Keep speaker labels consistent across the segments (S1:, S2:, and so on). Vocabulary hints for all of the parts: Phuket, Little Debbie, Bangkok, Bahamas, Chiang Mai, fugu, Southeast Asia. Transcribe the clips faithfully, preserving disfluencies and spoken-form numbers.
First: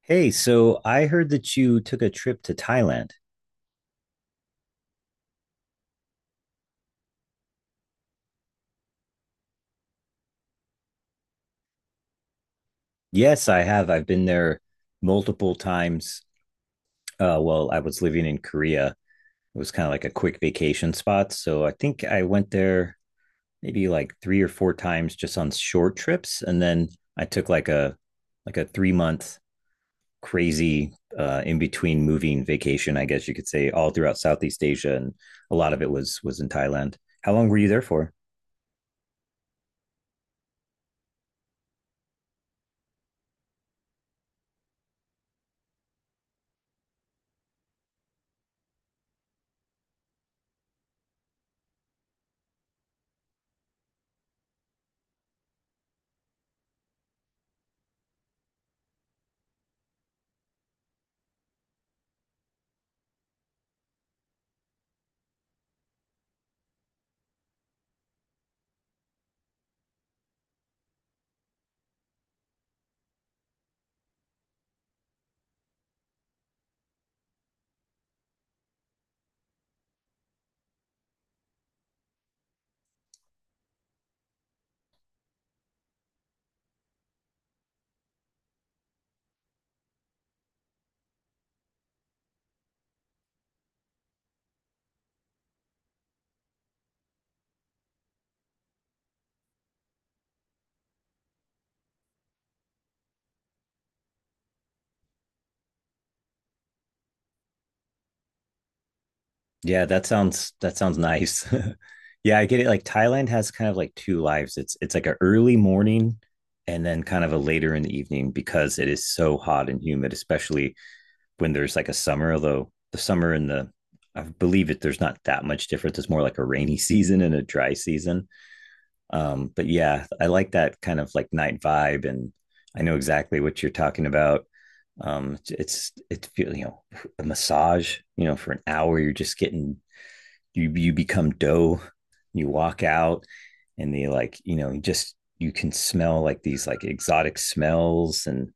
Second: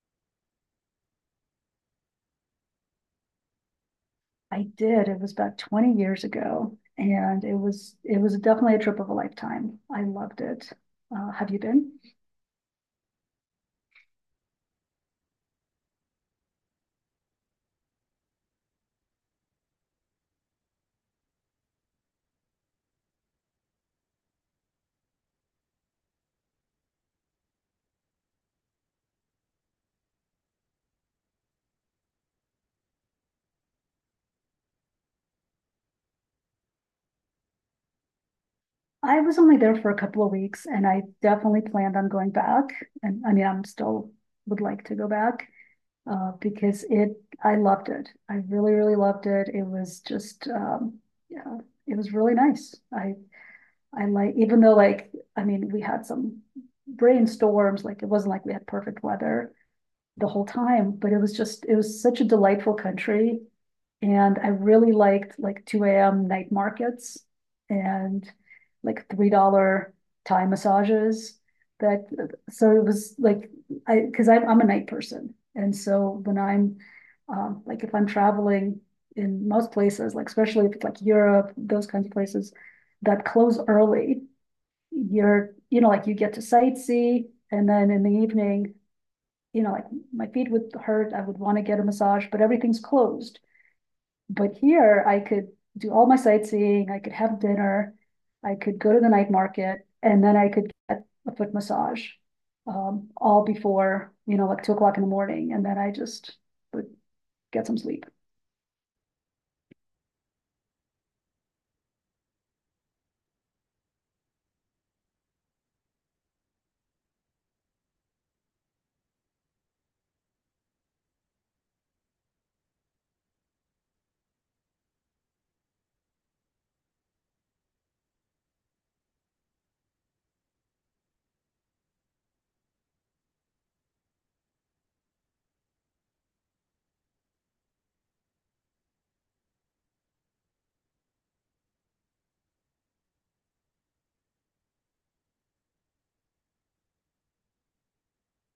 S1: Hey, so I heard that you took a trip to Thailand.
S2: I did. It was about twenty years ago, and it was it was definitely a trip of a lifetime. I loved it. Uh, have you been?
S1: Yes, I have. I've been there multiple times. Uh, well, I was living in Korea. It was kind of like a quick vacation spot. So I think I went there maybe like three or four times just on short trips. And then I took like a like a three month crazy uh, in between moving vacation, I guess you could say, all throughout Southeast Asia, and a lot of it was was in Thailand. How long were you there for?
S2: I was only there for a couple of weeks, and I definitely planned on going back. And I mean, I'm still would like to go back uh, because it. I loved it. I really, really loved it. It was just, um, yeah, it was really nice. I I like even though like I mean, we had some brainstorms. Like it wasn't like we had perfect weather the whole time, but it was just it was such a delightful country, and I really liked like two a m night markets and like three dollars Thai massages. That so it was like I because I'm I'm a night person, and so when I'm um, like if I'm traveling in most places, like especially if it's like Europe, those kinds of places that close early, you're you know like you get to sightsee, and then in the evening you know, like my feet would hurt. I would want to get a massage, but everything's closed. But here I could do all my sightseeing. I could have dinner. I could go to the night market and then I could get a foot massage um, all before, you know, like two o'clock in the morning. And then I just would get some sleep.
S1: Yeah, that sounds that sounds nice. Yeah, I get it. Like Thailand has kind of like two lives. It's it's like an early morning and then kind of a later in the evening because it is so hot and humid, especially when there's like a summer, although the summer and the I believe it there's not that much difference. It's more like a rainy season and a dry season. Um, but yeah, I like that kind of like night vibe, and I know exactly what you're talking about. Um, it's it's it you know a massage you know for an hour you're just getting, you you become dough, you walk out and they like, you know just you can smell like these like exotic smells and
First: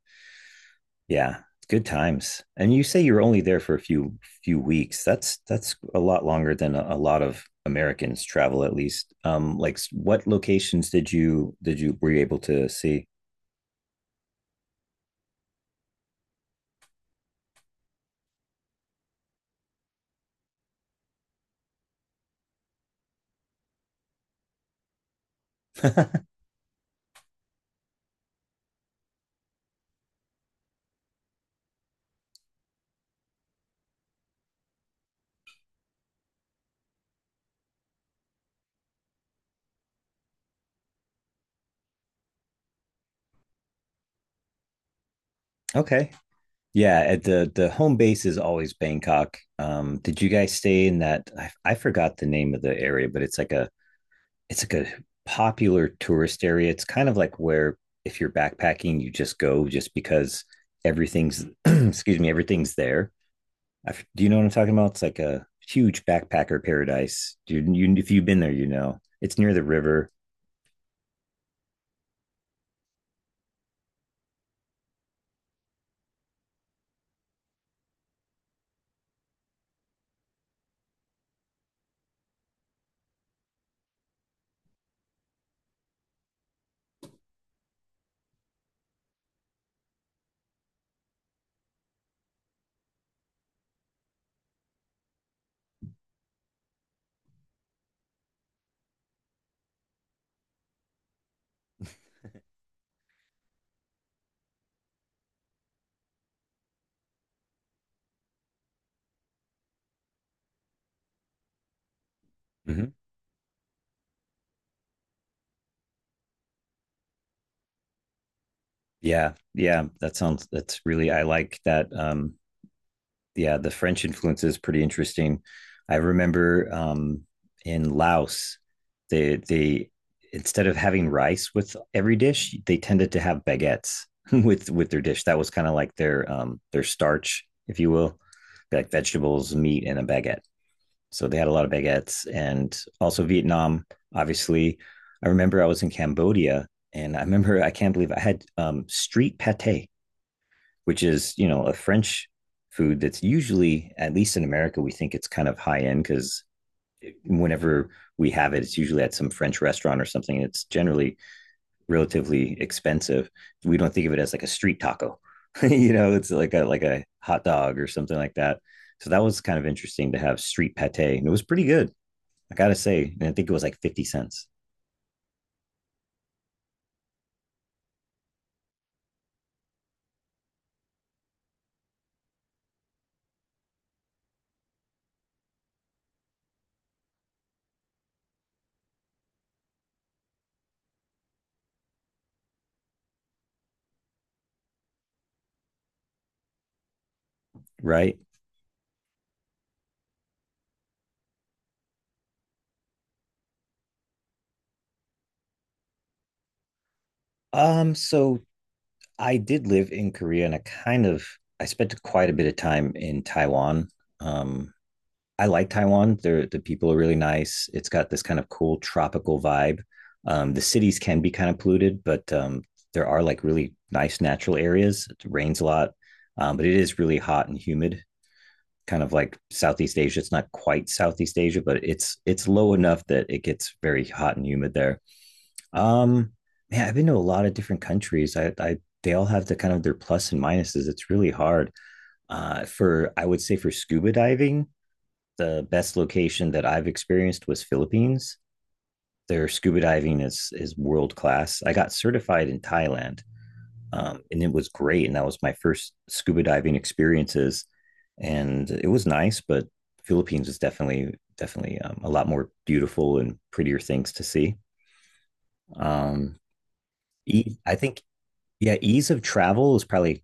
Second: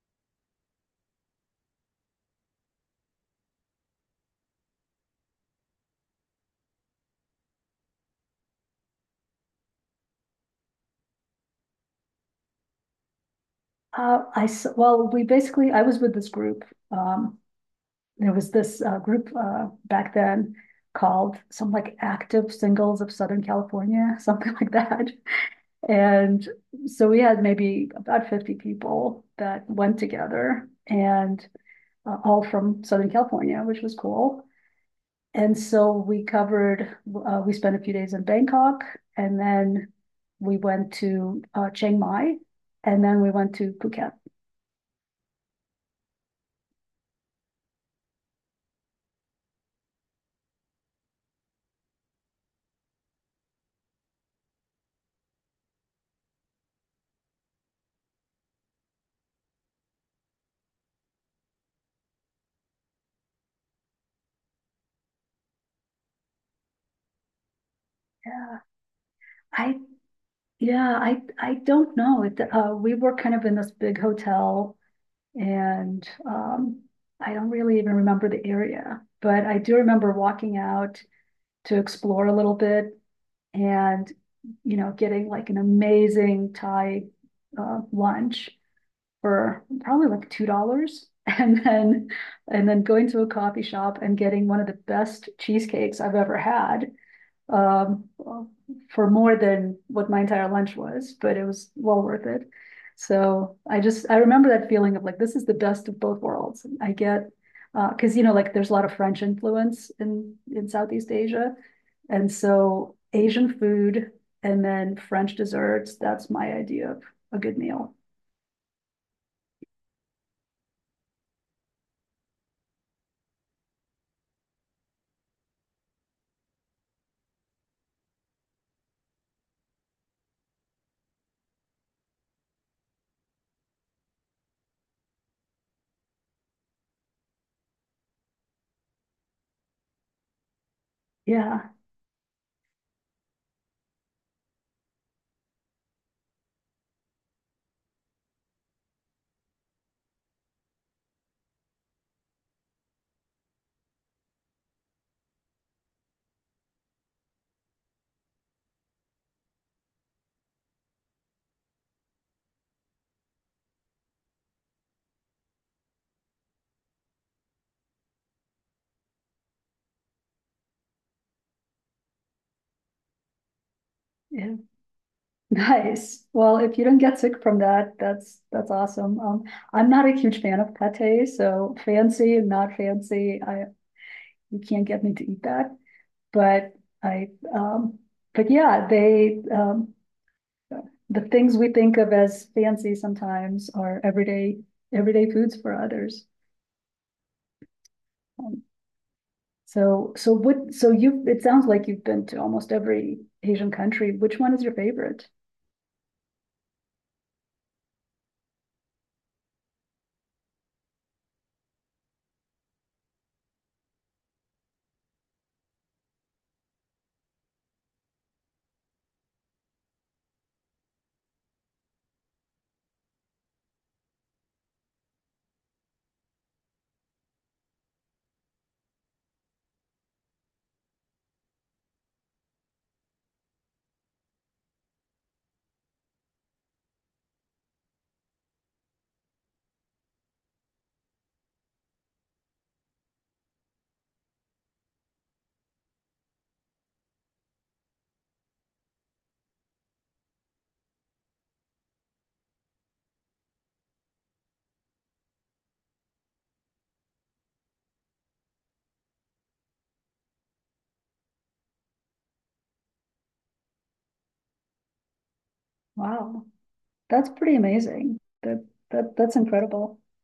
S1: yeah, good times. And you say you're only there for a few few weeks. That's that's a lot longer than a, a lot of Americans travel, at least. Um like what locations did you did you were you able to see?
S2: Uh, I, s- well, we basically, I was with this group. Um, there was this uh, group uh, back then called some like Active Singles of Southern California, something like that. And so we had maybe about fifty people that went together and uh, all from Southern California, which was cool. And so we covered, uh, we spent a few days in Bangkok and then we went to uh, Chiang Mai and then we went to Phuket.
S1: Okay. Yeah, at the the home base is always Bangkok. Um did you guys stay in that, i, I forgot the name of the area, but it's like a it's like a popular tourist area. It's kind of like where, if you're backpacking, you just go just because everything's excuse me, everything's there. I, do you know what I'm talking about? It's like a huge backpacker paradise. You, you if you've been there,
S2: Yeah.
S1: you know it's near the
S2: I,
S1: river.
S2: yeah, I, I don't know. It, uh, we were kind of in this big hotel and um, I don't really even remember the area, but I do remember walking out to explore a little bit and, you know, getting like an amazing Thai uh, lunch for probably like two dollars and then and then going to a coffee shop and getting one of the best cheesecakes I've ever had um, for more than what my entire lunch was, but it was well worth it. So I just I remember that feeling of like this is the best of both worlds. I get because you know like there's a lot of French influence in in Southeast Asia, and
S1: Mhm.
S2: so Asian food and then French desserts. That's my idea of a good meal.
S1: Yeah, yeah, that sounds that's really, I like that. Um, yeah, the French influence is pretty interesting. I remember um, in Laos, they they instead of having rice with every dish, they tended to have baguettes with with their dish. That was kind of like their um, their starch, if you will, like vegetables, meat, and a baguette. So they had a lot of
S2: Yeah,
S1: baguettes, and also Vietnam. Obviously, I remember I was in Cambodia, and I remember I can't believe I had um, street pate, which is, you know, a French food that's usually, at least in America, we think it's kind of high end because whenever we have it, it's usually at some French restaurant or something. It's generally relatively expensive. We don't think of it as like a street taco, you know, it's like a like a hot dog or something like that. So that was kind of interesting to have street pate, and it was pretty good. I gotta say, and I think it was like fifty cents.
S2: yeah. Nice. Well, if you don't get sick from that, that's that's awesome. Um, I'm not a huge fan of pate, so fancy and not fancy, I you can't get me to eat that. But I, um, but yeah, they um, the things we think of as fancy sometimes are everyday everyday foods for others.
S1: Right.
S2: Um, so so what so you it sounds like you've been to almost every Asian country. Which one is your favorite?
S1: Um, so I did live in Korea, and I kind of I spent quite a bit of time in Taiwan. Um, I like Taiwan. They're, the people are really nice. It's got this kind of cool tropical vibe. Um, the cities can be kind of polluted, but um, there are like really nice natural areas. It rains a lot, um, but it is really hot and humid, kind of like Southeast Asia. It's not quite Southeast Asia, but it's it's low enough that it gets very hot and humid there. Um, Man, I've been to a lot of different countries. I, I they all have the kind of their plus and minuses. It's really hard uh, for I would say for scuba diving the best location that I've experienced was Philippines. Their scuba diving is is world class. I got certified in Thailand, um, and it was great. And that was my first scuba diving experiences, and it was nice. But Philippines is definitely definitely um, a lot more beautiful and prettier things to see. Um,
S2: Wow, that's pretty
S1: e- I think
S2: amazing. That
S1: yeah, ease
S2: that
S1: of
S2: that's
S1: travel is
S2: incredible.
S1: probably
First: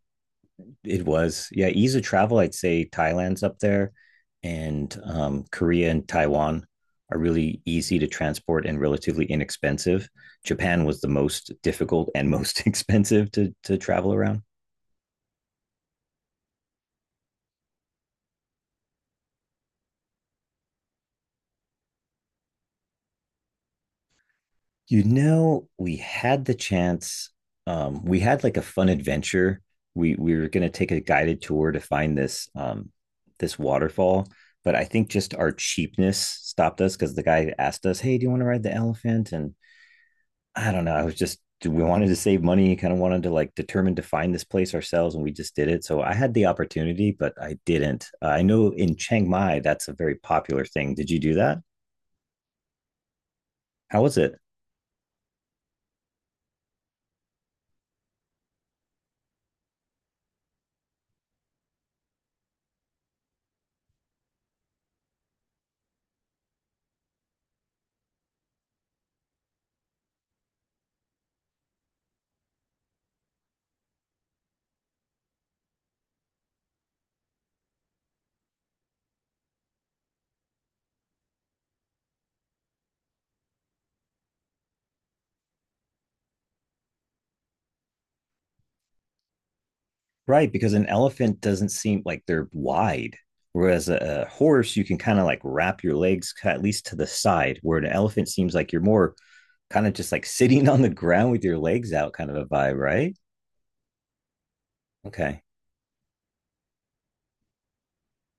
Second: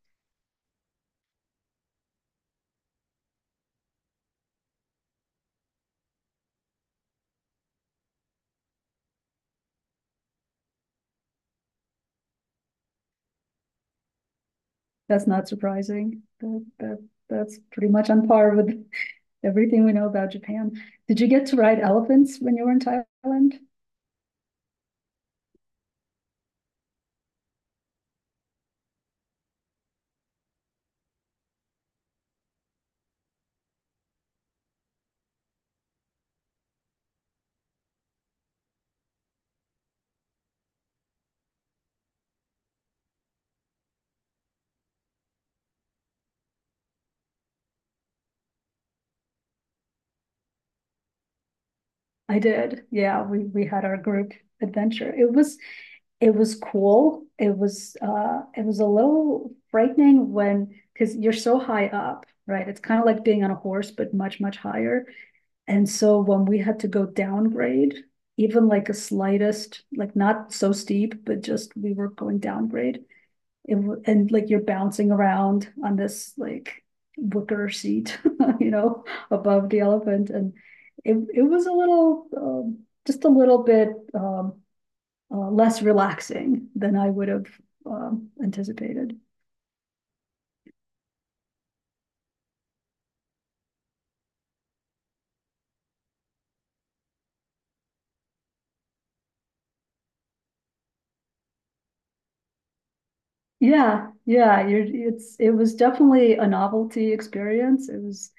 S1: It was. Yeah, ease of travel, I'd say Thailand's up there, and um, Korea and Taiwan are really easy to transport and relatively inexpensive. Japan was the most difficult and most expensive to to travel around.
S2: That's not surprising. That, that, that's pretty much on par with everything we know about Japan. Did you get to ride elephants when you were in Thailand?
S1: You know, we had the chance. Um, we had like a fun adventure. We we were going to take a guided tour to find this um, this waterfall, but I think just our cheapness stopped us because the guy asked us, "Hey, do you want to ride the elephant?" And I don't know. I was just we wanted to save money. Kind of wanted to like determine to find this place ourselves, and we just did it. So I had the opportunity, but I didn't. Uh, I know in Chiang Mai that's a very popular thing. Did you do that?
S2: I did. Yeah, we we had our
S1: How was
S2: group
S1: it?
S2: adventure. It was it was cool. It was uh it was a little frightening when because you're so high up, right? It's kind of like being on a horse, but much, much higher. And so when we had to go downgrade, even like a slightest, like not so steep, but just we were going downgrade. It, and like you're bouncing around on this like wicker seat, you know, above the elephant. And it, it was a little, um, just a little bit um, uh, less relaxing than I would have um, anticipated.
S1: Right, because an elephant doesn't seem like they're wide, whereas a, a horse you can kind of like wrap your legs ki- at least to the side, where an elephant seems like you're more kind of just like sitting on the ground with your legs out, kind of a vibe, right?
S2: Yeah, yeah, you're, it's
S1: Okay.
S2: it was definitely a novelty experience. It was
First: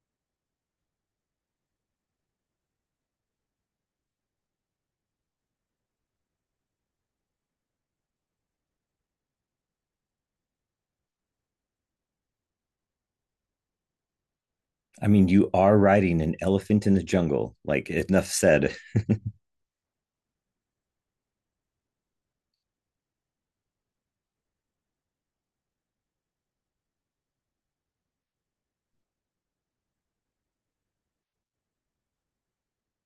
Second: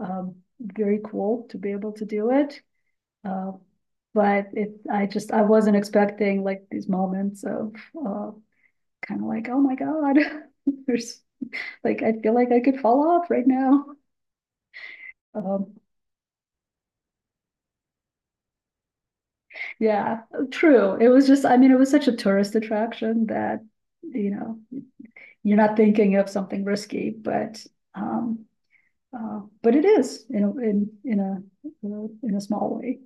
S2: um, very cool to be able to do it, uh, but it I just I wasn't expecting like these moments of uh, kind of like oh my God, there's like I feel like I could fall off right now.
S1: I mean, you
S2: Um,
S1: are riding an elephant in the jungle. Like enough said.
S2: yeah, true. It was just I mean it was such a tourist attraction that you know you're not thinking of something risky, but um, Uh, but it is in a, in in a in a small way.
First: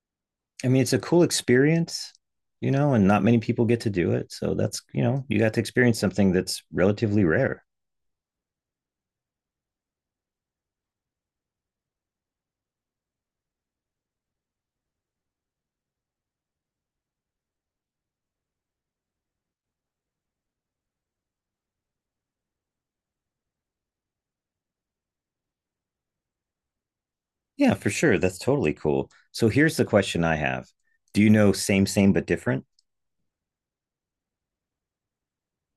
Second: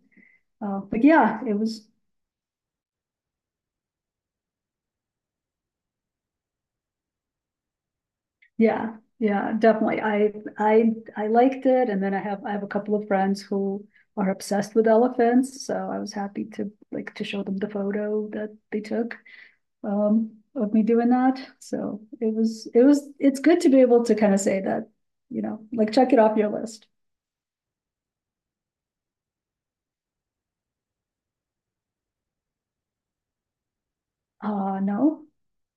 S1: I
S2: Uh,
S1: mean, it's a
S2: but
S1: cool
S2: yeah, it was
S1: experience, you know, and not many people get to do it. So that's, you know, you got to experience something that's relatively rare.
S2: yeah yeah definitely. I I I liked it, and then I have I have a couple of friends who are obsessed with elephants, so I was happy to like to show them the photo that they took um, of me doing that. So it was it was it's good to be able to kind of say that you know like check it off your list.
S1: Yeah, for sure. That's totally cool. So here's the question I have, do you know same, same, but different?
S2: Uh no,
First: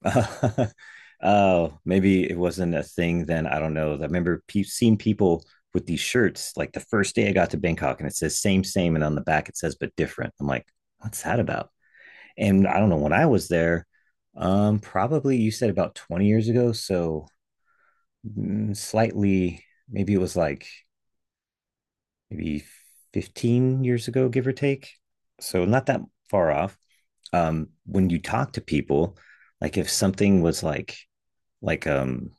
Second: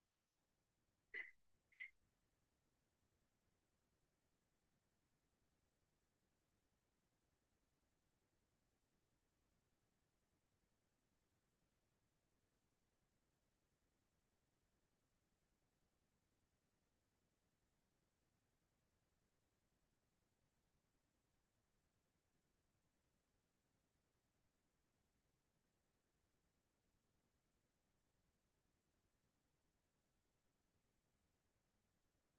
S1: Oh, uh, maybe it wasn't a thing then. I don't know. I remember pe- seeing people with these shirts like the first day I got to Bangkok, and it says same, same. And on the back it says but different. I'm like, what's that about? And I don't know, when I was there, um, probably you said about twenty years ago. So mm, slightly, maybe it was like maybe fifteen years ago, give or take. So not that far off. Um, when you talk to people, like if something was like, like, um,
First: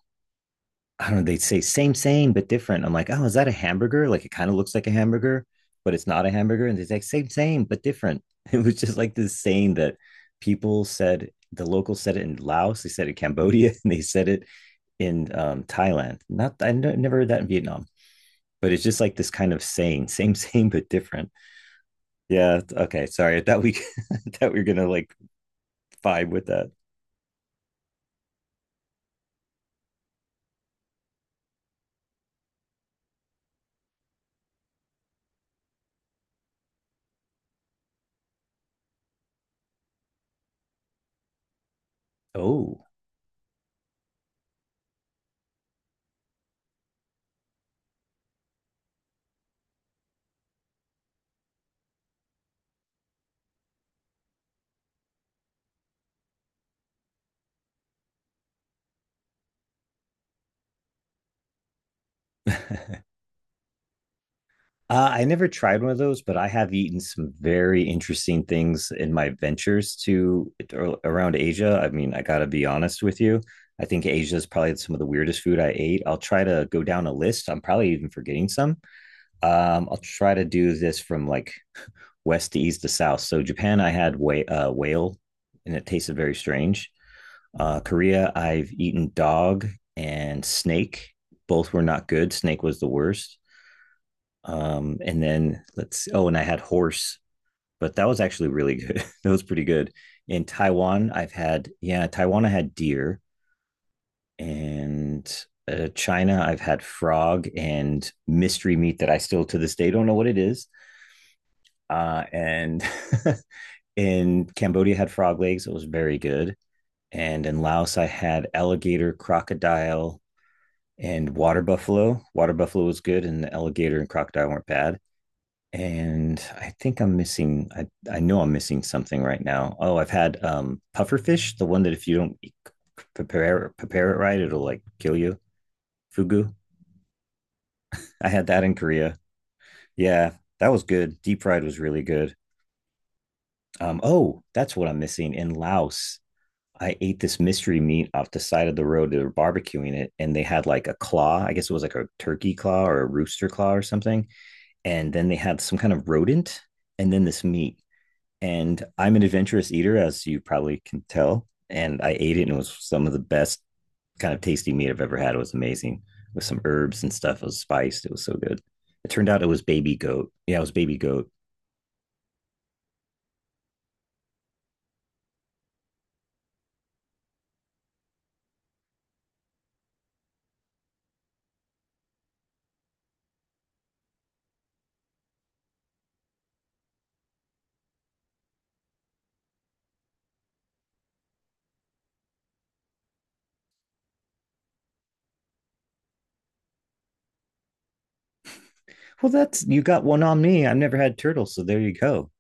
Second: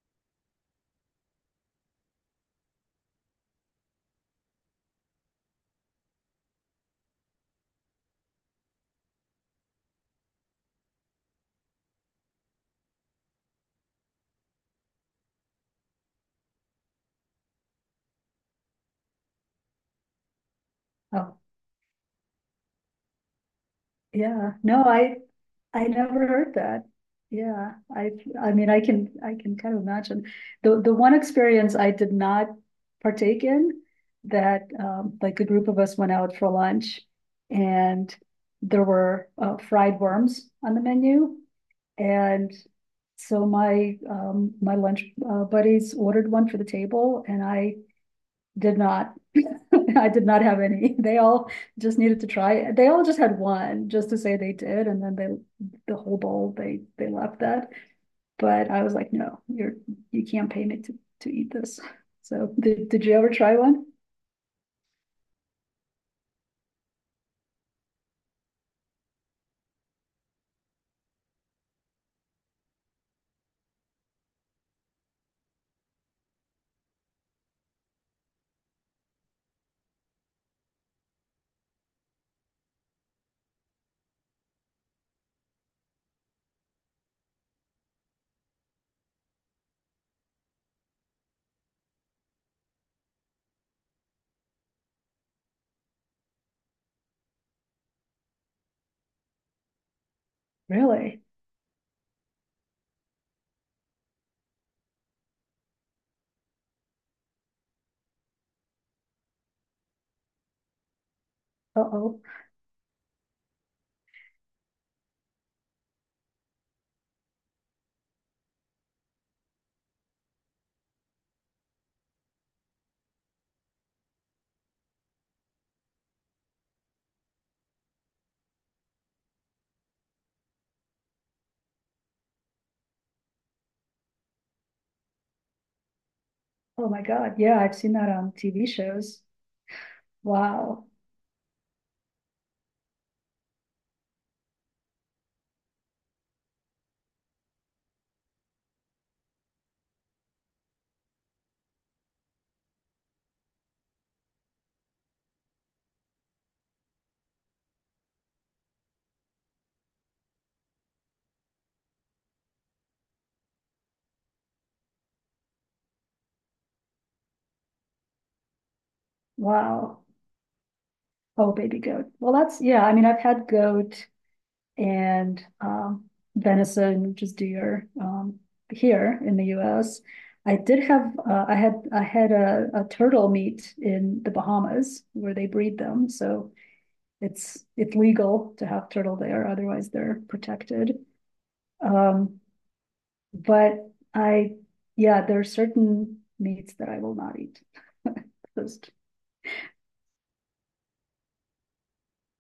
S1: I don't know, they'd say same, same, but different. I'm like, oh, is that a hamburger? Like it kind of looks like a hamburger, but it's not a hamburger. And they're like, same, same, but different. It was just like this saying that people said, the locals said it in Laos, they said it in Cambodia, and they said it in um, Thailand. Not I never heard that in Vietnam. But it's just like this kind of saying, same, same, but different.
S2: oh
S1: Yeah. Okay. Sorry. I thought we, I
S2: yeah,
S1: thought we were
S2: no,
S1: gonna like
S2: I I never
S1: vibe with
S2: heard
S1: that.
S2: that. Yeah, I I mean I can I can kind of imagine. The the one experience I did not partake in that um, like a group of us went out for lunch and there were uh, fried worms on the menu and
S1: Oh.
S2: so my um, my lunch uh, buddies ordered one for the table and I did not. I did not have any. They all just needed to try. They all just had one just to say they did, and then they the whole bowl they they left that. But I was like, no, you're you can't pay me to to eat this. So did did you ever try one?
S1: Uh, I never tried one of those, but I have eaten some very interesting things in my ventures to around Asia. I mean, I got to be honest with you. I think Asia is probably some of the weirdest food I ate. I'll try to go down a list. I'm probably even forgetting some. Um, I'll try to do this from like west to east to south. So Japan, I had wh- uh, whale, and it tasted very strange. Uh, Korea, I've eaten dog and snake. Both were not good. Snake was the worst. Um, and then let's, oh, and I had horse, but that was actually really good. That was pretty good. In Taiwan,
S2: Really?
S1: I've had, yeah, Taiwan, I had deer. And uh, China, I've had frog and mystery meat that I still to this day don't know what it is.
S2: Uh oh.
S1: Uh, and in Cambodia, I had frog legs. It was very good. And in Laos, I had alligator, crocodile, and water buffalo. Water buffalo was good, and the alligator and crocodile weren't bad. And I think I'm missing. I I know I'm missing something right now. Oh, I've had um pufferfish, the one that if you don't e- prepare prepare it right, it'll like kill you. Fugu.
S2: Oh my God. Yeah, I've seen that
S1: I
S2: on
S1: had that
S2: T V
S1: in Korea.
S2: shows.
S1: Yeah, that was
S2: Wow.
S1: good. Deep fried was really good. Um, oh, that's what I'm missing in Laos. I ate this mystery meat off the side of the road. They were barbecuing it, and they had like a claw. I guess it was like a turkey claw or a rooster claw or something. And then they had some kind of rodent and then this meat. And I'm an adventurous eater, as you probably can tell. And I ate it, and it was some of the best kind of tasty meat I've ever had. It was amazing with some herbs and stuff. It was spiced. It was so good. It turned out it was baby
S2: Wow.
S1: goat. Yeah, it was baby goat.
S2: Oh, baby goat. Well, that's yeah. I mean, I've had goat and um, venison, which is deer um, here in the U S. I did have uh, I had I had a, a turtle meat in the Bahamas where they breed them, so it's it's legal to have turtle there. Otherwise, they're protected. Um, but I yeah, there are certain meats that I will not eat. Just
S1: Well, that's you got one on me. I've never had turtle, so there you go.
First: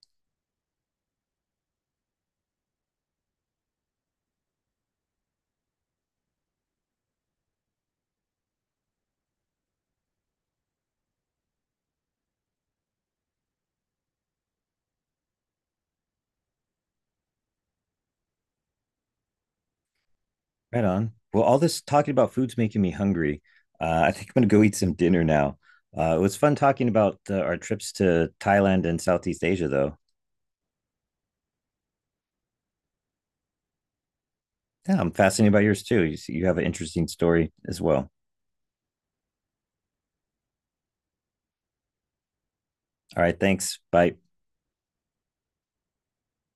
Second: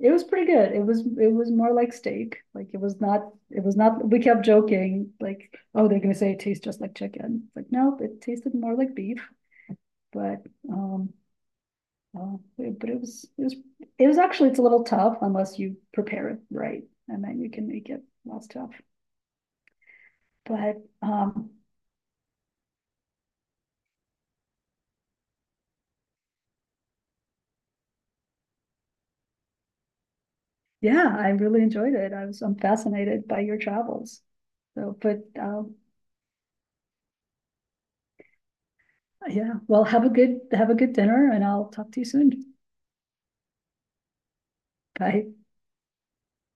S2: it was pretty good. It was it was more like steak. Like it was not it was not we kept joking, like, oh, they're gonna say it tastes just like chicken. It's like, no, it tasted more like beef, but um uh, it- but it was it was it was actually it's a little tough unless you prepare it right and then you can make it less tough.
S1: Right
S2: But
S1: on. Well,
S2: um
S1: all this talking about food's making me hungry. Uh, I think I'm gonna go eat some dinner now. Uh, it was fun talking about uh, our trips to Thailand and Southeast Asia, though.
S2: yeah, I really enjoyed it. I was I'm fascinated by your travels. So
S1: Yeah, I'm
S2: but
S1: fascinated by
S2: um
S1: yours too. You, you have an interesting story as well.
S2: yeah, well have a good have a good dinner and I'll talk to you soon.
S1: All right, thanks. Bye.
S2: Bye.